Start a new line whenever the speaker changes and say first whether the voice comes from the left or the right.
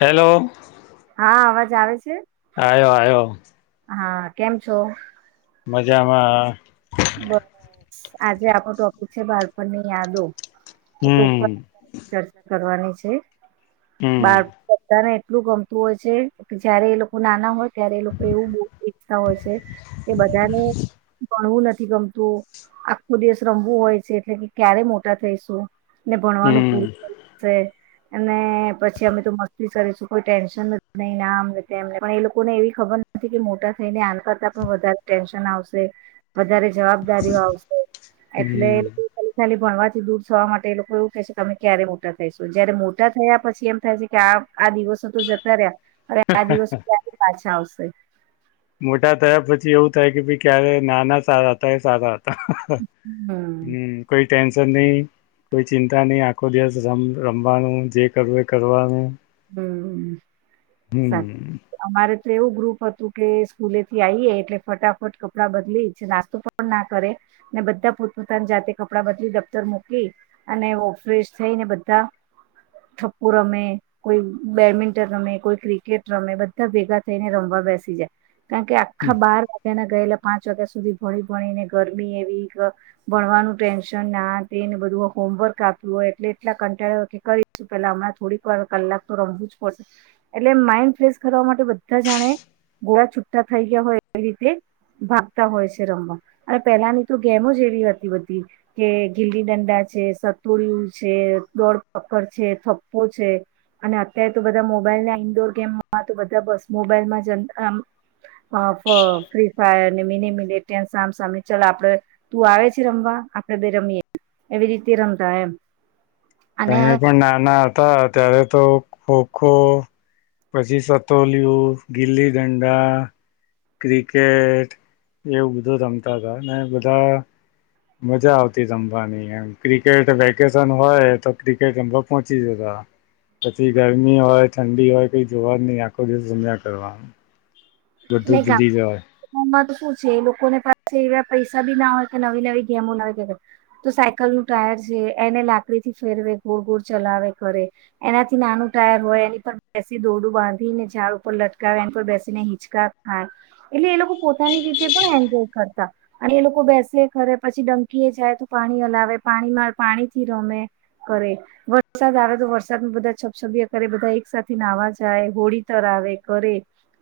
left: Hello
right: હા અવાજ આવે છે.
left: આયો આયો
right: હા કેમ છો?
left: મજામાં.
right: બસ આજે આપો ટોપિક છે, બાળપણની યાદો એ ઉપર
left: હમ
right: ચર્ચા કરવાની છે,
left: હમ
right: બાળકો બધાને- એટલું ગમતું હોય છે, જયારે એ લોકો નાના હોય ત્યારે એ લોકો એવું બહ ઇચ્છતા હોય છે કે બધાને ભણવું નથી. ગમતું આખું દેશ રમવું હોય છે એટલે કે ક્યારે મોટા થઈશું ને ભણવાનું પૂરું
left: હમ
right: થ છે. અને પછી અમે તો મસ્તી કરીશું કોઈ ટેન્શન નથી નઈ ના અ એમને પણ એ લોકો ને એવી ખબર કે મોટા થઈને આન કરતા પણ વધારે ટેન્શન આવશે. વધારે જવાબદારીઓ આવશે,
left: હમ
right: એટલે ભણવાથી દૂર થવા માટે એ લોકો એવું કે છે કે તમે ક્યારે મોટા થઈશો જયારે મોટા થયા પછી એમ થાય છે કે આ આ દિવસો તો જતા રહ્યા, અરે આ દિવસો ત્યારે પાછા આવશે.
left: મોટા થયા પછી એવું થાય કે ભાઈ ક્યારે નાના સારા હતા એ સારા હતા. હમ કોઈ ટેન્શ નહીં કોઈ ચિંતા નહીં આખો દિવસ રમ રમવાનું જે કરવું એ કરવાનું.
right: હમ, સાચ
left: હમ
right: અમારે તો એવું ગ્રુપ હતું કે સ્કૂલે થી આવીએ એટલે ફટાફટ કપડાં બદલી છે નાસ્તો પણ ના કરે. ને બધા પોતપોતાની જાતે કપડા બદલી દફ્તર મોકી, અને ફ્રેશ થઈને બધા થઠપ્પુ રમે કોઈ બેડમિન્ટન રમે કોઈ ક્રિકેટ રમે બધા ભેગા થઈને રમવા બેસી જાય. કારણ કે આખા બહાર વાગના ગયેલા પાંચ વાગ્યા સુધી ભણી ભણી ને ગરમી એવી, ભણવાનું ટેન્શન ના તેને બ હોમવર્ક આપ્યું હોય એટલે એટલા કંટાળ્યો કે કરીશું પેલા હણાં થોડીક વાર કલાક તો રમવું જ પડશે, એટલે માઈન્ડ ફ્રેશ કરવા માટે બધા જાણે ગોળા છુટટા થઈ ગયા હોય એવી રીતે ભાગતા હોય છે રમવા, અને પેલાની તો ગેમો જ એવી હતી બધી, કે ગીલી ડંડા છે સતુડિયું છે દોડપકડ છે થપ્પો છે. અને અત્યારે તો બધા મોબાઈલ ઇન્ડોર ગેમમાં તો બધા બસ મોબાઈલમાં જતામ અ ફ્રી ફાયરને મિની મિનીન સામ સામી ચાલ આપડે તું આવે છે રમવા. આપણે બે રમીએ એવી રીતે રમતા એમ. અને
left: તમે પણ નાના હતા ત્યારે તો ખોખો, પછી સતોલિયું, ગીલી દંડા. ક્રિકેટ એવું બધું રમતા હતા બધા મજા આવતી રમવાનીમ ક્રિકેટ વેકેશન હોય તો ક્રિકેટ રમવા પહોંચી જતા. પછી ગરમી હોય ઠંડી હોય કઈ જોવા જ નહી આખો દિવસ જમ્યા કરવાનું. બધું
right: ને
left: ભૂલી જય.
right: માં તો શું છે લોકોને પાસે એવા પૈસા બી ના હોય કે નવી નવી ગેમો લાવ કે તો, સાયકલ નું ટાયર છે એને લાકડીથી ફેરવે ગોળ ગોળ ચલાવે કરે, એનાથી નાનું ટાયર હોય એની પર બેસી દોરડું બાંધીને ઝાડ ઉપર લટકા એના પર બેસીને હિંચકા હા, એટલે એ લોકો પોતાની રીતે પણ એન્જોય કરતા, અને એ લોકો બેસે ખરે પછી ડમકી પ એ જાય તો પાણી હલાવે પાણીમાં પાણી થી રમે. કરે, વરસાદ આવે તો વરસાદમાં બધા છપછબિયા કરે બધા એક સાથે નહવા જાય હોળી તરા આવે કરે,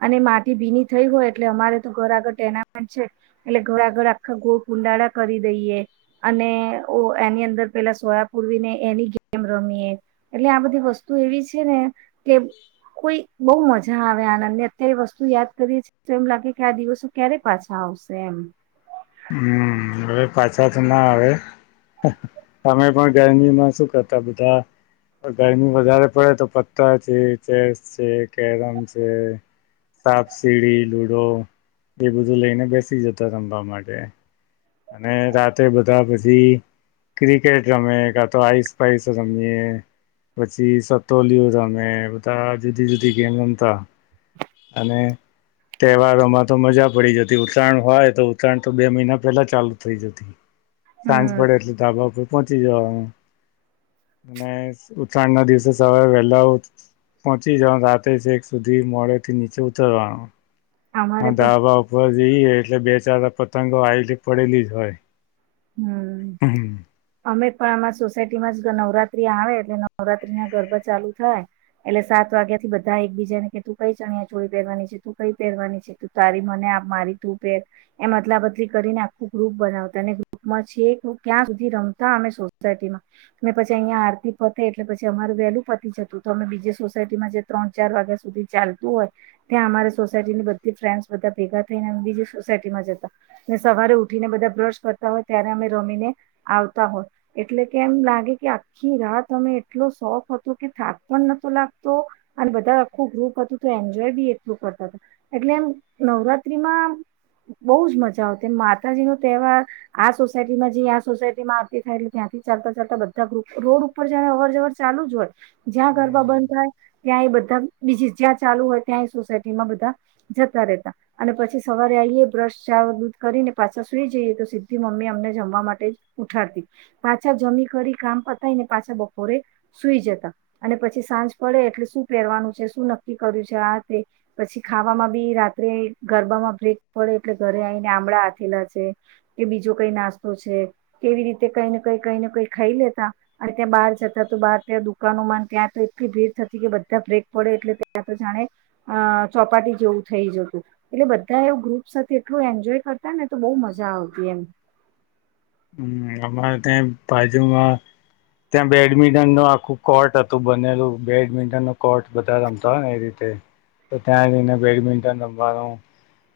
right: અને માટી બીની થઈ હોય એટલે અમારે તો ઘર આગળ તેનામાંન છે, એટલે ઘર આગળ આખા ગો કુંડાળ કરી દઈએ. અને એની અંદર પેલા સોયા પૂરવીને એની ગેમ રમીએ, એટલે આ બધી વસ્તુ એવી છે ને, કે કોઈ બહુ મજા આવે આનંદ ને અત્યારે વસ્તુ યાદ કરીએએ તો એમ લાગે કે આ દિવસો ક્યારે પાછા આવશે એમ.
left: હમ હવે પાછા ના આવે, તમે પણ ગરમીમાં શું કરતા બધા ગરમી વધારે પડે તો પથર છે ચેસ છે કેરમ છે. સાપ સીડી લુડો, એ બધું લઈને બેસી જતો રમવા માટે. અને રાતે બધા પછી ક્રિકેટ રમે કા તો આઈસ પાઇસ રમજીએ. પછી સતો લું તમે બધા જુદી જુદી ગેમ ગમતા. અને તહેવારોમાં તો મજા પડી જતી ઉત્તરાયણ હોય તો ઉત્તરાયણ તો બે મહિના પેલા ચાલુ થઈ જતી, સાયન્સ
right: હમ
left: પડે એટલે ધાબા ઉપર પહોચી જવા. અને ઉત્રાણ ના દિવસે સવારે વહેલા પહોંચી જવાનું રાતે છે એક સુધી મોડે થી નીચે ઉતરવાનું. હ
right: અમારે પણ
left: ધાબા ઉપર જઈ, એટલે બે ચાર પતંગો આવેલી પડેલી જ હોય.
right: હમ [inaudible] અમે પણ અમાર સોસાયટીમાં જ નવરાત્રી આવે, એટલે નવરાત્રી ના ગરબા ચાલુ થાય . એટલે સાત વાગ્યા થી બધા એકબીજા ને કે તું કઈ ચણિયા છોડી પહેરવાની છે? તું કઈ પહેરવાની છે?. તું તારી મને મારી તૂં પેર એમ અદલા બદલી કરીને, આખું ગ્રુપ બનાવતા. માં છે કે ક્યાં સુધી રમતા અમે સોસાયટી માં, ને પછી અહિયાં આરતી પતે એટલે પછી અમાર વેલું પતી જતું મે બીજી સોસાયટીમાં ત્રણ ચાર વાગ્યા સુધી ચાલતું હોય, ત્યાં અમારે સોસાયટી બધી ફન્ડ બધા ભેગા થઈને બીજી સોસાયટીમાં જતા, ને સવારે ઉઠીને બધા બ્રશ હોય ત્યારે અમે રમીને આવતા હોય. એટલે કે એમ લાગે કે આખી રાત અમે એટલો શોખ હતો, કે થાક પણ નતો લાગતો અને બધા આખું ગ્રુપ હતું, તો એન્જોય બી એટલું કરતા હતા. એટલે એમ નવરાત્રીમાં બહુજ મજા આવતી. માતાજી નો તહેવાર આ સોસાયટીમાં જઈએ, આ સોસાયટીમાં આરતી થાય, એટલે ત્યાંથી ચાલતા ચાલતા બધા ગ્રુપ રોડ ઉપર જાણે અવર જવર ચા હોય જ્યાં ગરબા બંધ થાય, ત્યાં એ બધા બીજી જ્યાં ચાલુ હોય, ત્યાં સોસાયટીમાં બધા જતા રતા અને પછી સવારે આઈએ, બ્રશ, ચા, દૂધ કરીને પાછા સુઈ જઈએ તો સીધ મમ્મી અમને જમવા માટે ઉઠાતી. પાછા જમી કરી કામ પતાયને પાછા બપોરે સુઈ જતા. અને પછી સાંજ પડે એટલે શું પહેરવાનું છે? શું નક્કી કર્યું છે? આતે પછી ખાવામાં બી રાત્રે ગરબામાં બ્રેક પડે, એટલે ઘરે આવીઈને આંબળા આથેલા છે. કે બીજો કઈ નાસ્તો છે, કેવી રીતે કઈ કઈ કઈ ને કઈ ખાઈ લેતા, અને ત્યાં બહાર જતા બાર ત્યાં દુકાનોમાં ત્યાં તો એટલી ભીડ થતી, કે બધા બ્રેક પડે એટલે ત્યાં તો જાણે ચોપાટી જેવું થઇ જતું. એટલે બધા એવુ બ્રેકમા એટલે ઇન્જોય કરતા ને તો બહૂ મજા આવતી એમ
left: હમણા ત્યાં બાજુમાં ત્યાં બેડમિન્ટન નું આખું કોર્ટ હતું બનેલું. બેડમિન્ટન નો કોર્ટ બધા રમતા હોય ને એ રી તે તો ત્યાં જઈને બેડમિન્ટન રમવાનું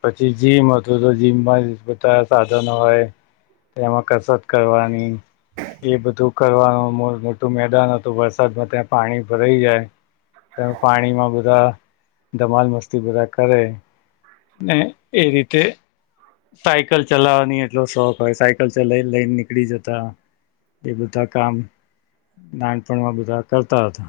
left: પછી જીમ હતું. તો જીમમાં બધા સાધનો હોય તેમાં કસરત કરવાની એ બધું કરવાનું મો મોટું મેદાન હતું. વરસાદમાં ત્યાં પાણી ભરાઈ જાય તમે પાણી માં બધા ધમાલ મસ્તી બધા કરે ને, એ રીતે સાયકલ ચલાવવાની એટલો શોખ હોય, સાયકલ ચલાઈ લઈ નીકળી જતા એ બધા કામ, નાનપણમાં બધા કરતા હતા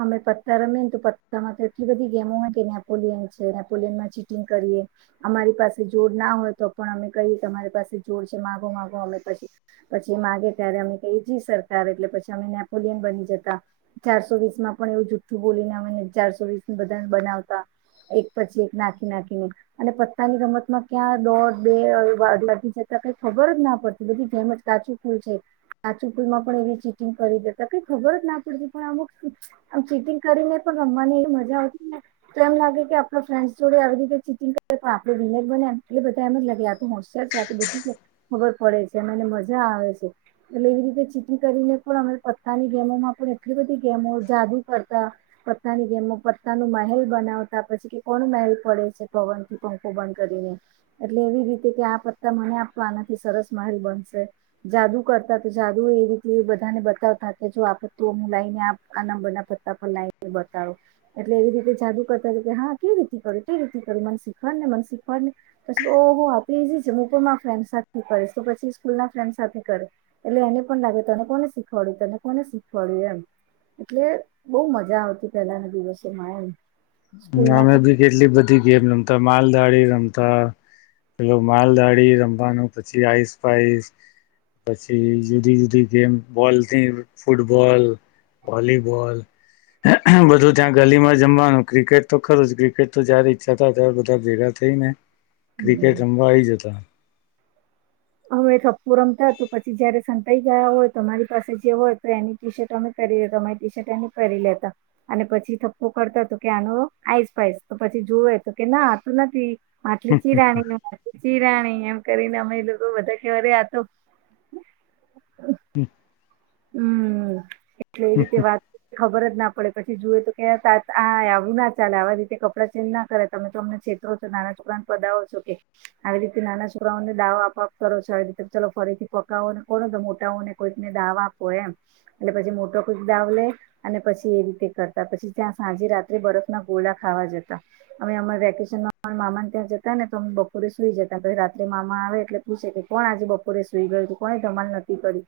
right: અમે પત્તા રમીએ ને તો પતામાં તો એટલી બધી ગેમો હોય કે નેપોલિયન છે. નેપોલિયનમાં ચીટિંગ કરીએ અમારી પાસે જોડ ના હોય તો પણ અમે કહીએ કે અમારી પાસે જોડ છે, માગો માગો અમે પછી પછી એ માગે ત્યારે અમે કહીએ જી સરકાર, એટલે પછી અમે નેપોલિયન બની જતા ચારસો વીસ માં પણ એવું જુઠુ બોલીને, અમને ચારસો વીસ બધાને બનાવતા એક પછી એક નાખી નાખીને અને પત્તાની રમતમાં ક્યાં દોઢ બે વાગી જતા કઈ ખબર જ ના પડતી. બધી જેમ જ કાચું ફૂલ છે, કાચું ફુલ માં પણ એવી ચીટિંગ કરી દેતા કે ખબર જ ના પડતી પણ અમુક આમ ચીટિંગ કરીને પણ રમવાની એવી મજા આવતી ને, તો એમ લાગે કે આપણા ફ્રેન્ડસ જોડે આવી રીતે ચીટીંગ કરીએ તો, આપણે વિનર બને એટલે બધા એમ જ લાગે આ તો હોશિયાર છે. આ તો બધી જ ખબર પડે છે. પને મજા આવે છે. એટલે એવી રીતે ચીટીગ કરીને પણ, અમે પત્તાની ગેમોમાં પણ એટલી બધી ગેમો જાદુ કરતા, પત્તાની ગેમો પત્તા નુ મહેલ બનાવતા, પછી કે કોનું મહેલ પડે પવન થી પંખો બંધ કરીને એટલે એવી રીતે કે, આ પત્તા મને આપ આનાથી સરસ મહેલ બનસે જાદુ કરતા, તો જાદુ એ રીતે બધાને બતાવતા કે જો આ પત્તું લઈને આ નંબર ના પત્તા પર લાઈને બતાવો એટલે, એવી રીતે જાદુ કરતા હતા. કે હા કેવી રીતે કર કેવી રીતે મન શીખવાડ ને મને શીખવાડ ને પછી ઓહ આટલું ઈજી છે. હું પણ મારા ફ્રેન્ડ સાથે કરીશ. તો પછી સ્કૂલ ના ફ્રેન્ડ સાથે કરે, એટલે એને પણ લાગે તને કોને શીખવાડ્યું તને કોને શીખવાડ્યું? એમ એટલે બોવ મજા આવતી. પેલાના દિવસેમાં એમ સ્કૂલ ના
left: અમે બી કેટલી બધી ગેમ રમતા માલધાારી રમતા પેલો માલદાળી રમવાનું પછી, આઈસ પાાઈસ પછી જુદી જુદી ગેમ બોલ થી ફૂટબોલ વોલીબોલ બધું ત્યાં ગલી માં જમવાનું ક્રિકેટ તો ખરું જ ક્રિકેટ તો જયારે ઈચ્છા થાય ત્યારે બધા ભેગા થઈ ને ક્રિકેટ રમવા આવી જતા
right: હવે સપુ રમતા પછી જયારે સન કઈ ગયા હોય તો મારી પાસે જે હોય તો એની ટી શર્ટ અમે પેરી લેતા અમારી ટી શર્ટ એને પેરી લેતા અને પછી થપ્પો કરતા હતો કે આનો આઈસ પાાઈસ તો પછી જોવે તો કે ના તો નથી માટલી ચીરાણી માટલી ચીરાણી એમ કરીને અમે લો કો બધા ક્યારે આ તો
left: હમ
right: હમ એટલે એ રીતે વાત ખબર જ ના પડે પછી જુએ તો કે કેહે તા આવું ના ચાલે આવા રીતે કપડાં ચેન્જ ના કરે તમે તો અમને છે તરો નાના છોકરા ને પદાવો છો કે આવી રીતે નાના છોકરાઓને દાવો આપ આપ કરો છો આવી રીતે ચલો ફરી થી પકાવો ને કોણ મોટાઓ ને કોઈકને દાવા કો એમ એટલે પછી મોટો કોઈક દાવ લે અને પછી એ રીતે કરતા પછી ત્યાં સાંજે રાત્રે બરો ગોડા ખાવા જતા અમે અમારે વેકેશન મામાન ત્યાં જતા ને તોમે બપોરે સુઈ જતા રાત્રે મામા આવે એટલે પૂછે કે કોણ આજે બપોરે સુઈ ગયું તું કોને ધમાલ નથી કરી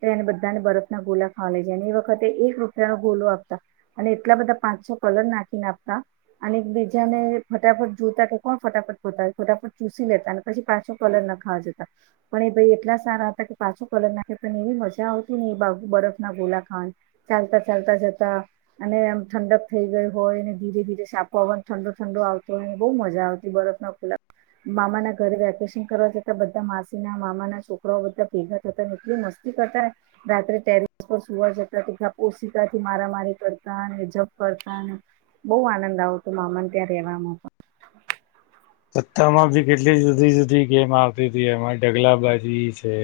right: તો એને બ ધા બરફ ના ગોલા ખાવા લય જાય અને એ વખતે એક રૂપિયા નો ગોલો આપતા અને એટલા બધા પાંચસો કલર ના નાપતા અને એક બીજાને ફટાફટ જોતા કે કોણ ફટાફટ ફતા ફટાફટ ચૂસી લેતા અને પછી પાછો કલર ખાવા પણ એ ભય એટલા સારા હતા કે પાછો કલર નાખે પણ એવી મજા આવતી ન બા બરફ ના ગોલા ખાંડ ચાલતા ચાલતા જતા અને એમ ઠંડક થઈ ગઈ હોત. ને ધીરે ધીરે સાપ ઠંડો ઠંડો આવતો હોયને બઉ મજા આવતી બરફ ના ખુલા મામા ના ઘરે વેકેશન કરવા જતા બધા માસી ના મામા ના છોકરાઓ બધા ભેગા થતા ને એટલી મસ્ત કથ રાત્રે ટેરેસ પર સુવા જતા સિકકાથી મારામારી કરતા જપ કરતા બઉ આનંદ આવતો મામાન ત્યાં રહેવામાં.
left: [inaudible] સત્તા માં બી કેટલી જુદી જુદી ગેમ આવતી હતી એમાં ઢગલા બાજી છે.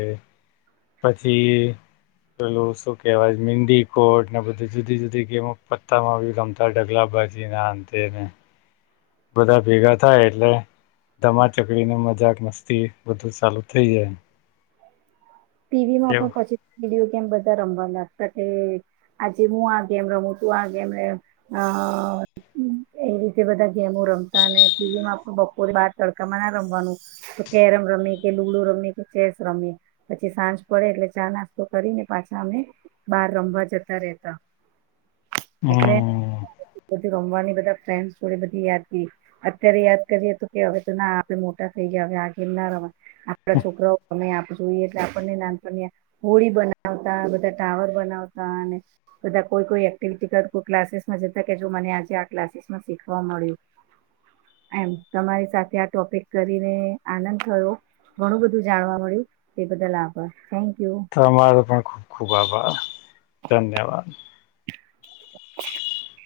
left: પછી પેલું શું કેવાય મિંડી કોટ ને બધ જુદી જુદી ગેમ પત્તામાં રમતા ઢગલા બીજી નાને બધા ભેગા થાય એટલે ધમા ચકડીને મજાક મસ્તી બધું ચાલુ થઈ જાય.
right: ટીવી માં પણ
left: એવું
right: પછી વિડીયો કેમ બધા રમવા લાગતા કે આજે હું આ ગેમ રમું તું આ ગેમ રમ અ એ રીતે બધા ગેમો રમતા ને ટીવીમાં બપોરે બાર તડકામાં ના રમવાનું. તો કેરમ રમે કે લુડુ રમે કે ચેસ રમયે. પછી સાંજ પડે એટલે ચા નાસ્તો કરીને પાછા અમે બહાર રમવા જતા રેતા.
left: હમ.
right: ધી રમવાની બધા ફ્રેન્ડસ જોડે બધી યાદ અત્યારે યાદ કરીએ તો કે હવે તો ના આપ થઈ ગયા આ ગેમ ના રમો આપડા છોકરાઓ અમે જો એટલે આપણને નાનપણે હોળી બનાવતા બધા ટાવર બનાવતા બધા કો કે કોઈ એક્ટિવિટી કર ક્લાસીસમાં જતા કે જો મને આજે આ ક્લાસીસમાં શીખવા મળ્યું. એમ તમારી સાથે આ ટોપિક કરીને આનંદ થયો. ઘણું બધું જાણવા મળ્યું તે બદલ આભાર થેન્કુ.
left: તમારો પણ ખુબ ખુબ આભાર ધન્યવાદ.
right: [inaudible]